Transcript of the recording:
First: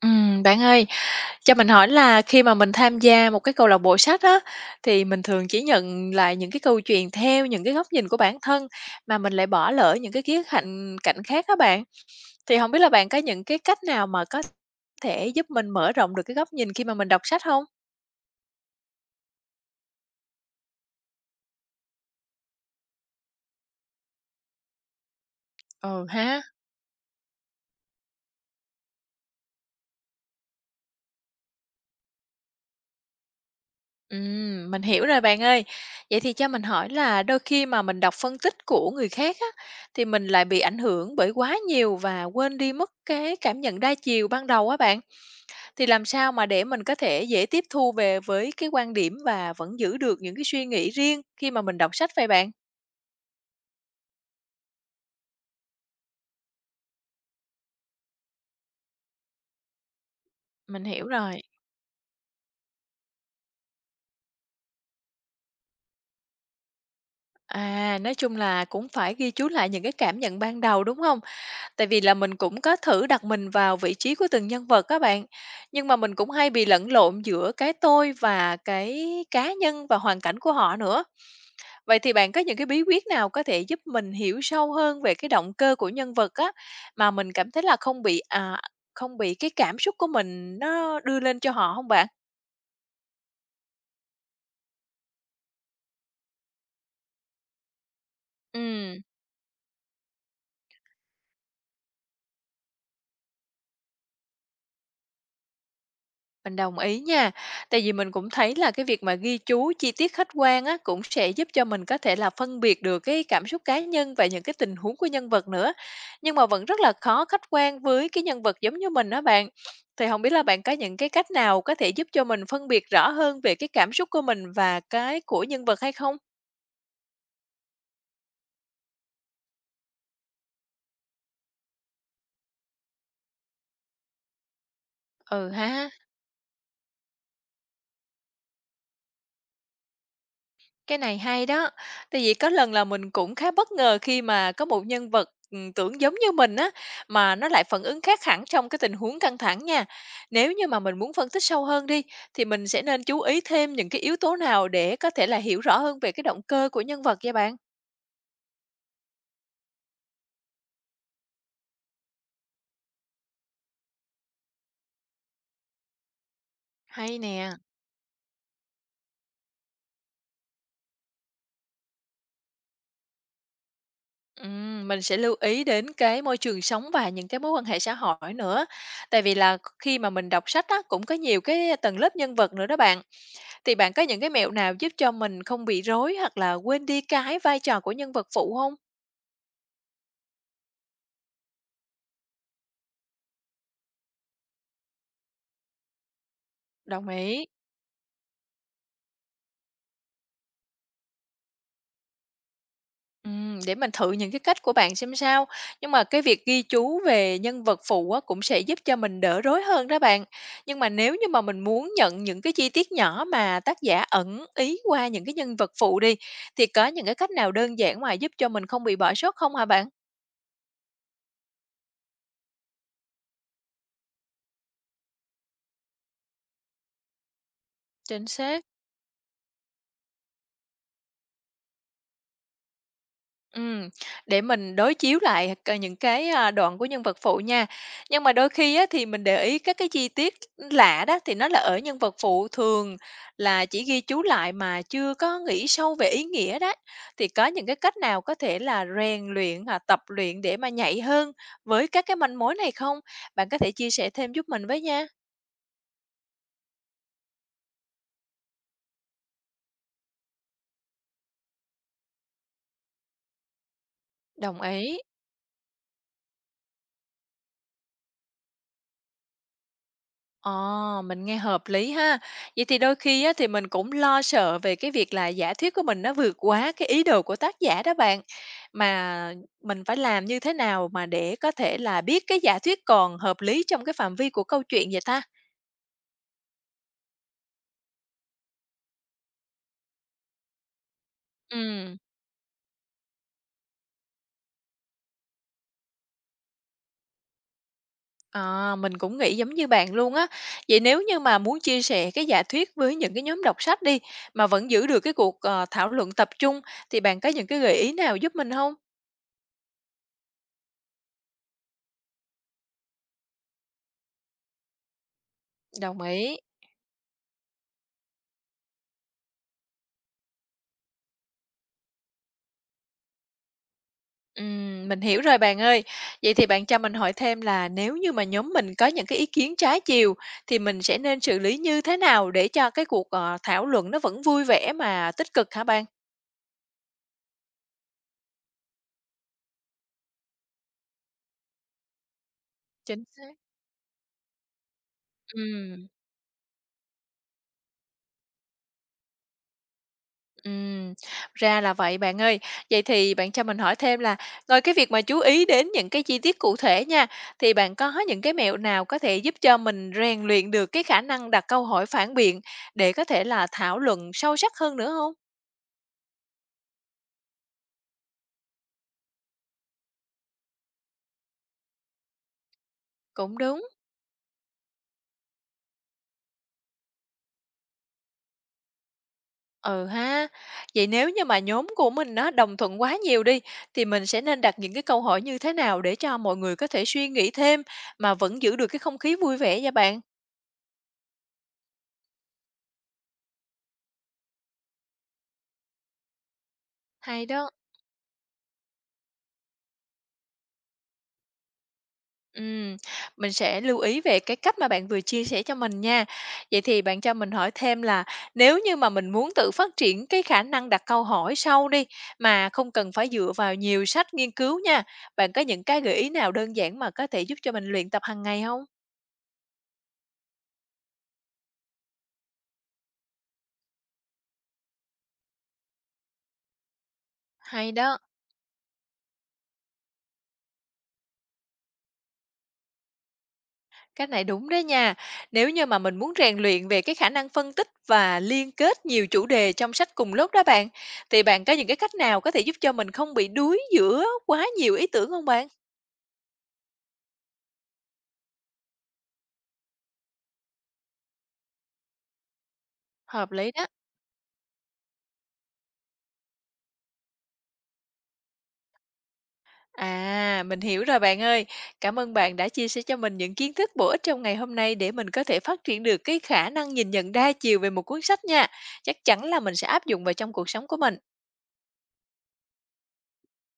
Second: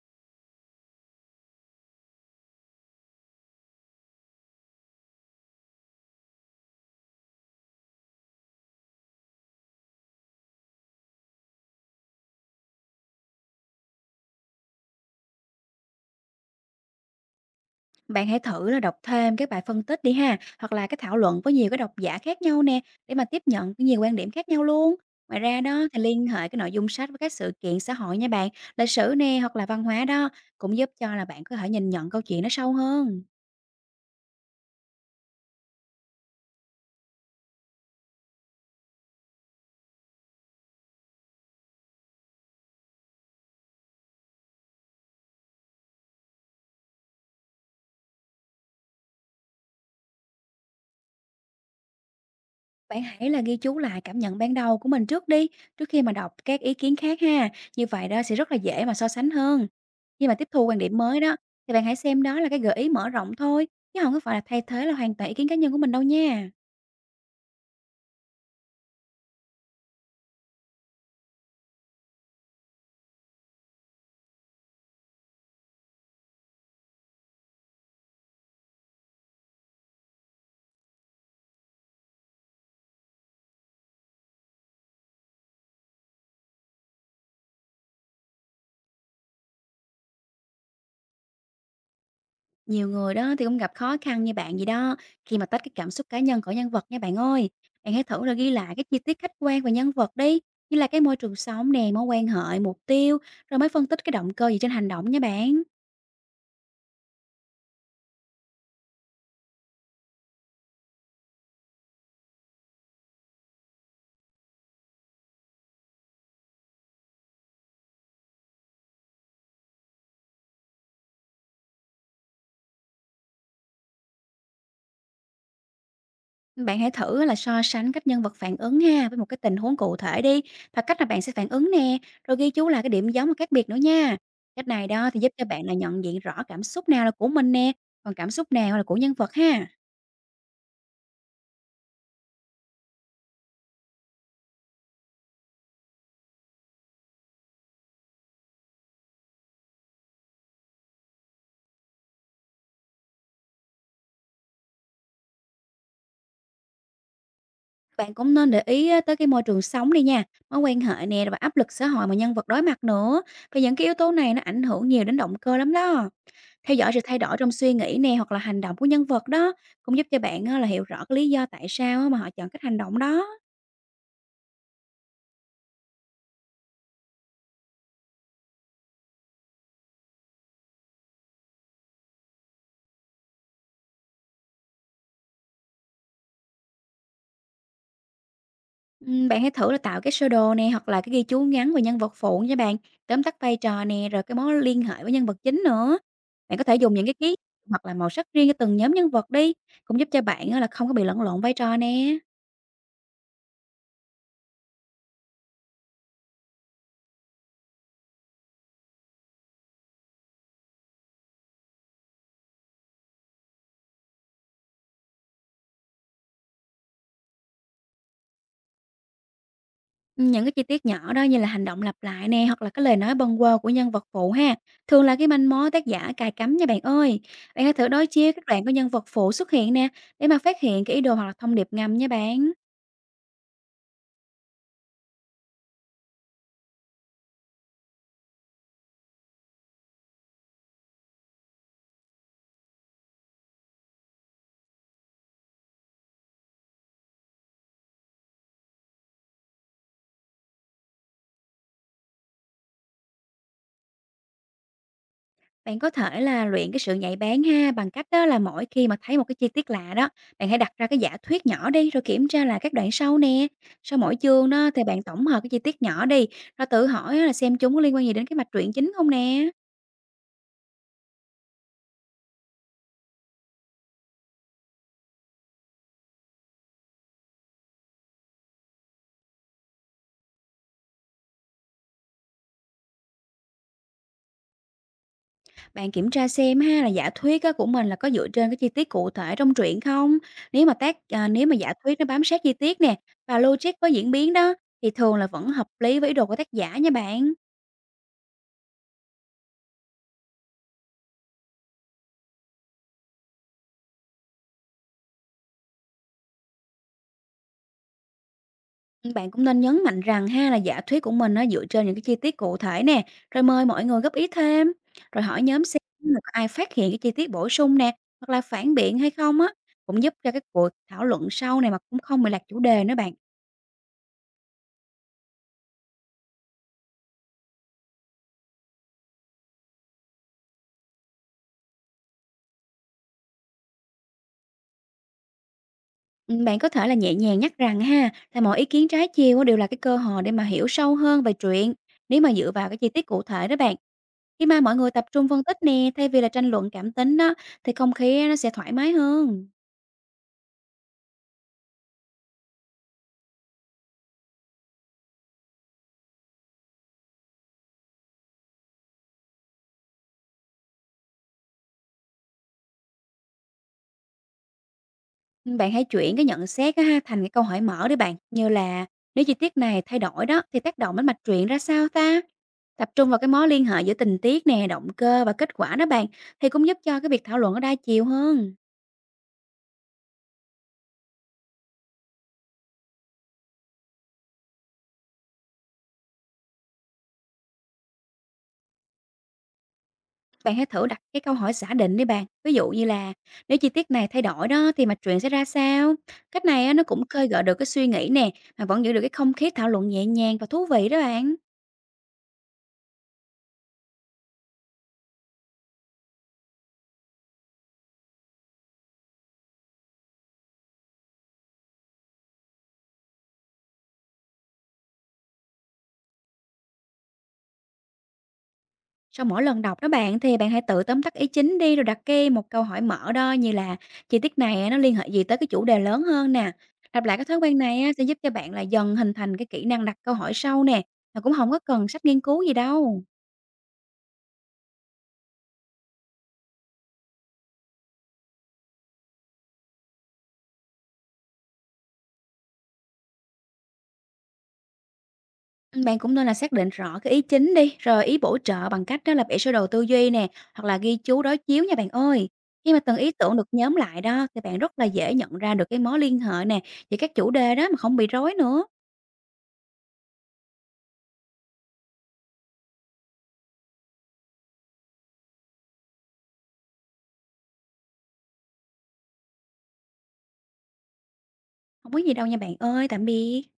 Bạn ơi, cho mình hỏi là khi mà mình tham gia một cái câu lạc bộ sách á, thì mình thường chỉ nhận lại những cái câu chuyện theo những cái góc nhìn của bản thân mà mình lại bỏ lỡ những cái khía cạnh cạnh khác á bạn. Thì không biết là bạn có những cái cách nào mà có thể giúp mình mở rộng được cái góc nhìn khi mà mình đọc sách không? Bạn hãy thử là đọc thêm các bài phân tích đi ha, hoặc là cái thảo luận với nhiều cái độc giả khác nhau nè, để mà tiếp nhận cái nhiều quan điểm khác nhau luôn. Ngoài ra đó thì Ừ liên ha, hệ cái nội dung sách với các sự kiện xã hội nha bạn, lịch sử nè hoặc là văn hóa đó cũng giúp cho là bạn có thể nhìn nhận câu chuyện nó sâu hơn. Mình hiểu rồi bạn ơi. Vậy thì cho mình hỏi là đôi khi mà mình đọc phân tích của người khác á, thì mình lại bị ảnh hưởng bởi quá nhiều và quên đi mất cái cảm nhận đa chiều ban đầu á bạn. Thì làm sao mà để mình có thể dễ tiếp thu về với cái quan điểm và vẫn giữ được những cái suy nghĩ riêng khi mà mình đọc sách vậy bạn? Bạn hãy là ghi chú lại cảm nhận ban đầu của mình trước đi, trước khi mà đọc các ý kiến khác ha. Như vậy đó sẽ rất là dễ mà so sánh hơn. Khi mà tiếp thu quan Mình điểm hiểu mới đó rồi. thì bạn hãy xem đó là cái gợi ý mở rộng thôi, chứ không có phải là thay thế là hoàn toàn ý kiến cá nhân của mình đâu nha. À, nói chung là cũng phải ghi chú lại những cái cảm nhận ban đầu đúng không? Tại vì là mình cũng có thử đặt mình vào vị trí của từng nhân vật các bạn. Nhưng mà mình cũng hay bị lẫn lộn giữa cái tôi và cái cá nhân và hoàn cảnh của họ nữa. Vậy thì bạn có những cái bí quyết nào có thể giúp mình hiểu sâu hơn về cái động cơ của nhân vật á, mà mình cảm thấy là không không bị cái cảm xúc của mình nó đưa lên cho họ không bạn? Nhiều người đó thì cũng gặp khó khăn như bạn gì đó, khi mà tách cái cảm xúc cá nhân khỏi nhân vật nha bạn ơi. Bạn hãy thử là ghi lại cái Ừm. chi tiết khách quan về nhân vật đi, như là cái môi trường sống nè, mối quan hệ, mục tiêu, rồi mới phân tích cái động cơ gì trên hành động nha bạn. Mình đồng ý nha. Tại vì mình cũng thấy là cái việc mà ghi chú chi tiết khách quan á, cũng sẽ giúp cho mình có thể là phân biệt được cái cảm xúc cá nhân và những cái tình huống của nhân vật nữa. Nhưng mà vẫn rất là khó khách quan với cái nhân vật giống như mình đó bạn. Thì không biết là bạn có những cái cách nào có thể giúp cho mình phân biệt rõ hơn về cái cảm xúc của mình và cái của nhân vật hay không? Bạn hãy thử là so sánh cách nhân vật phản ứng ha với một cái tình huống cụ thể đi, và cách là bạn sẽ phản ứng nè, rồi ghi chú là cái điểm giống và khác biệt nữa nha. Cách này đó thì giúp cho Ừ bạn là ha. nhận diện rõ cảm xúc nào là của mình nè, còn cảm xúc nào là của nhân vật ha. Cái này hay đó. Tại vì có lần là mình cũng khá bất ngờ khi mà có một nhân vật, tưởng giống như mình á, mà nó lại phản ứng khác hẳn trong cái tình huống căng thẳng nha. Nếu như mà mình muốn phân tích sâu hơn đi, thì mình sẽ nên chú ý thêm những cái yếu tố nào để có thể là hiểu rõ hơn về cái động cơ của nhân vật vậy bạn? Bạn cũng nên để ý á, tới cái môi trường sống đi nha, mối quan hệ nè và áp lực xã hội mà nhân vật đối mặt nữa. Vì những cái yếu tố này nó ảnh hưởng nhiều đến động cơ lắm đó. Theo dõi sự Hay thay đổi nè. trong suy nghĩ nè hoặc là hành động của nhân vật đó cũng giúp cho bạn á, là hiểu rõ cái lý do tại sao á, mà họ chọn cách hành động đó. Mình sẽ lưu ý đến cái môi trường sống và những cái mối quan hệ xã hội nữa. Tại vì là khi mà mình đọc sách á, cũng có nhiều cái tầng lớp nhân vật nữa đó bạn. Thì bạn có những cái mẹo nào giúp cho mình không bị rối hoặc là quên đi cái vai trò của nhân vật phụ không? Bạn hãy thử là tạo cái sơ đồ nè hoặc là cái ghi chú ngắn về nhân vật phụ nha bạn, tóm tắt vai trò nè rồi cái mối liên hệ với nhân vật chính nữa. Bạn có thể dùng những Đồng cái ký ý. hoặc là màu sắc riêng cho từng nhóm nhân vật đi, cũng giúp cho bạn á, là không có bị lẫn lộn vai trò nè. Để mình thử những cái cách của bạn xem sao. Nhưng mà cái việc ghi chú về nhân vật phụ á, cũng sẽ giúp cho mình đỡ rối hơn đó bạn. Nhưng mà nếu như mà mình muốn nhận những cái chi tiết nhỏ mà tác giả ẩn ý qua những cái nhân vật phụ đi, thì có những cái cách nào đơn giản mà giúp cho mình không bị bỏ sót không hả bạn? Những cái chi tiết nhỏ đó như là hành động lặp lại nè, hoặc là cái lời nói bâng quơ của nhân vật phụ ha, thường là cái manh mối tác giả cài cắm nha bạn ơi. Bạn hãy thử đối Chính chiếu các xác. đoạn của nhân vật phụ xuất hiện nè, để mà phát hiện cái ý đồ hoặc là thông điệp ngầm nha bạn. Ừm, để mình đối chiếu lại c những cái, a, đoạn của nhân vật phụ nha. Nhưng mà đôi khi á, thì mình để ý các cái chi tiết lạ đó, thì nó là ở nhân vật phụ thường là chỉ ghi chú lại mà chưa có nghĩ sâu về ý nghĩa đó. Thì có những cái cách nào có thể là rèn luyện hoặc tập luyện để mà nhạy hơn với các cái manh mối này không? Bạn có thể chia sẻ thêm giúp mình với nha. Bạn có thể là luyện cái sự nhạy bén ha, bằng cách đó là mỗi khi mà thấy một cái chi tiết lạ đó, bạn hãy đặt ra cái giả thuyết nhỏ đi, rồi kiểm tra là các đoạn sau nè. Sau mỗi chương Đồng đó thì ý. bạn tổng hợp cái chi tiết nhỏ đi, rồi tự hỏi á là xem chúng có liên quan gì đến cái mạch truyện chính không nè. Ờ, mình nghe hợp lý ha. Vậy thì đôi khi á, thì mình cũng lo sợ về cái việc là giả thuyết của mình nó vượt quá cái ý đồ của tác giả đó bạn. Mà mình phải làm như thế nào mà để có thể là biết cái giả thuyết còn hợp lý trong cái phạm vi của câu chuyện vậy ta? Bạn kiểm tra xem ha là giả thuyết á của mình là có dựa trên cái chi tiết cụ thể trong truyện không? Nếu mà giả Ừm, thuyết nó bám sát chi tiết nè và logic có diễn biến đó thì thường là vẫn hợp lý với ý đồ của tác giả nha bạn. À, mình cũng nghĩ giống như bạn luôn á. Vậy nếu như mà muốn chia sẻ cái giả thuyết với những cái nhóm đọc sách đi mà vẫn giữ được cái thảo luận tập trung thì bạn có những cái gợi ý nào giúp mình không? Bạn cũng nên nhấn mạnh rằng ha là giả thuyết của mình nó dựa trên những cái chi tiết cụ thể nè, rồi mời mọi người góp ý thêm, rồi hỏi nhóm xem Đồng là có ý. ai phát hiện cái chi tiết bổ sung nè hoặc là phản biện hay không á, cũng giúp cho cái cuộc thảo luận sau này mà cũng không bị lạc chủ đề nữa bạn. Mình hiểu rồi bạn ơi. Vậy thì bạn cho mình hỏi thêm là nếu như mà nhóm mình có những cái ý kiến trái chiều thì mình sẽ nên xử lý như thế nào để cho cái thảo luận nó vẫn vui vẻ mà tích cực hả bạn? Bạn có thể là nhẹ nhàng nhắc rằng ha, là mọi ý kiến trái chiều á đều là cái cơ hội để mà hiểu sâu hơn về chuyện. Nếu mà dựa vào cái chi Chính tiết cụ xác. thể đó bạn, khi mà mọi người tập trung phân tích Ừm, nè, thay vì là tranh luận cảm tính đó, thì không khí á, nó sẽ thoải mái hơn. ừm, ra là vậy bạn ơi. Vậy thì bạn cho mình hỏi thêm là ngoài cái việc mà chú ý đến những cái chi tiết cụ thể nha, thì bạn có những cái mẹo nào có thể giúp cho mình rèn luyện được cái khả năng đặt câu hỏi phản biện để có thể là thảo luận sâu sắc hơn nữa không? Bạn hãy chuyển cái nhận xét á ha thành cái câu hỏi mở đi bạn, như là nếu chi tiết này thay đổi đó thì tác động đến mạch truyện ra sao ta? Tập trung vào cái Cũng mối liên đúng. hệ giữa tình tiết nè, động cơ và kết quả đó bạn, thì cũng giúp cho cái việc thảo luận nó đa chiều hơn. Ừ ha. Vậy nếu như mà nhóm của mình nó đồng thuận quá nhiều đi, thì mình sẽ nên đặt những cái câu hỏi như thế nào để cho mọi người có thể suy nghĩ thêm mà vẫn giữ được cái không khí vui vẻ nha bạn? Bạn hãy thử đặt cái câu hỏi giả định đi bạn. Ví dụ như là nếu chi tiết này thay đổi đó thì mạch truyện sẽ ra sao? Cách này á, nó cũng Hay khơi gợi đó. được cái suy nghĩ nè, mà vẫn giữ được cái không khí thảo luận nhẹ nhàng và thú vị đó bạn. Ừm, mình sẽ lưu ý về cái cách mà bạn vừa chia sẻ cho mình nha. Vậy thì bạn cho mình hỏi thêm là nếu như mà mình muốn tự phát triển cái khả năng đặt câu hỏi sau đi mà không cần phải dựa vào nhiều sách nghiên cứu nha, bạn có những cái gợi ý nào đơn giản mà có thể giúp cho mình luyện tập hàng ngày không? Sau mỗi lần đọc đó bạn thì bạn hãy tự tóm tắt ý chính đi rồi đặt cái một câu hỏi mở đó như là chi tiết này á, nó liên hệ gì tới cái chủ đề lớn hơn nè. Lặp lại cái thói quen Hay này á, đó. sẽ giúp cho bạn là dần hình thành cái kỹ năng đặt câu hỏi sâu nè, mà cũng không có cần sách nghiên cứu gì đâu. Cái này đúng đấy nha. Nếu như mà mình muốn rèn luyện về cái khả năng phân tích và liên kết nhiều chủ đề trong sách cùng lúc đó bạn, thì bạn có những cái cách nào có thể giúp cho mình không bị đuối giữa quá nhiều ý tưởng không bạn? Bạn cũng nên là xác định rõ cái ý chính đi, rồi ý bổ trợ bằng cách đó là vẽ sơ đồ tư duy nè, hoặc là ghi chú đối chiếu nha bạn ơi. Khi mà từng ý Hợp tưởng được lý đó. nhóm lại đó thì bạn rất là dễ nhận ra được cái mối liên hệ nè, về các chủ đề đó mà không bị rối nữa. À, mình hiểu rồi bạn ơi. Cảm ơn bạn đã chia sẻ cho mình những kiến thức bổ ích trong ngày hôm nay để mình có thể phát triển được cái khả năng nhìn nhận đa chiều về một cuốn sách nha. Chắc chắn là mình sẽ áp dụng vào trong cuộc sống của mình. Không có gì đâu nha bạn ơi, tạm biệt.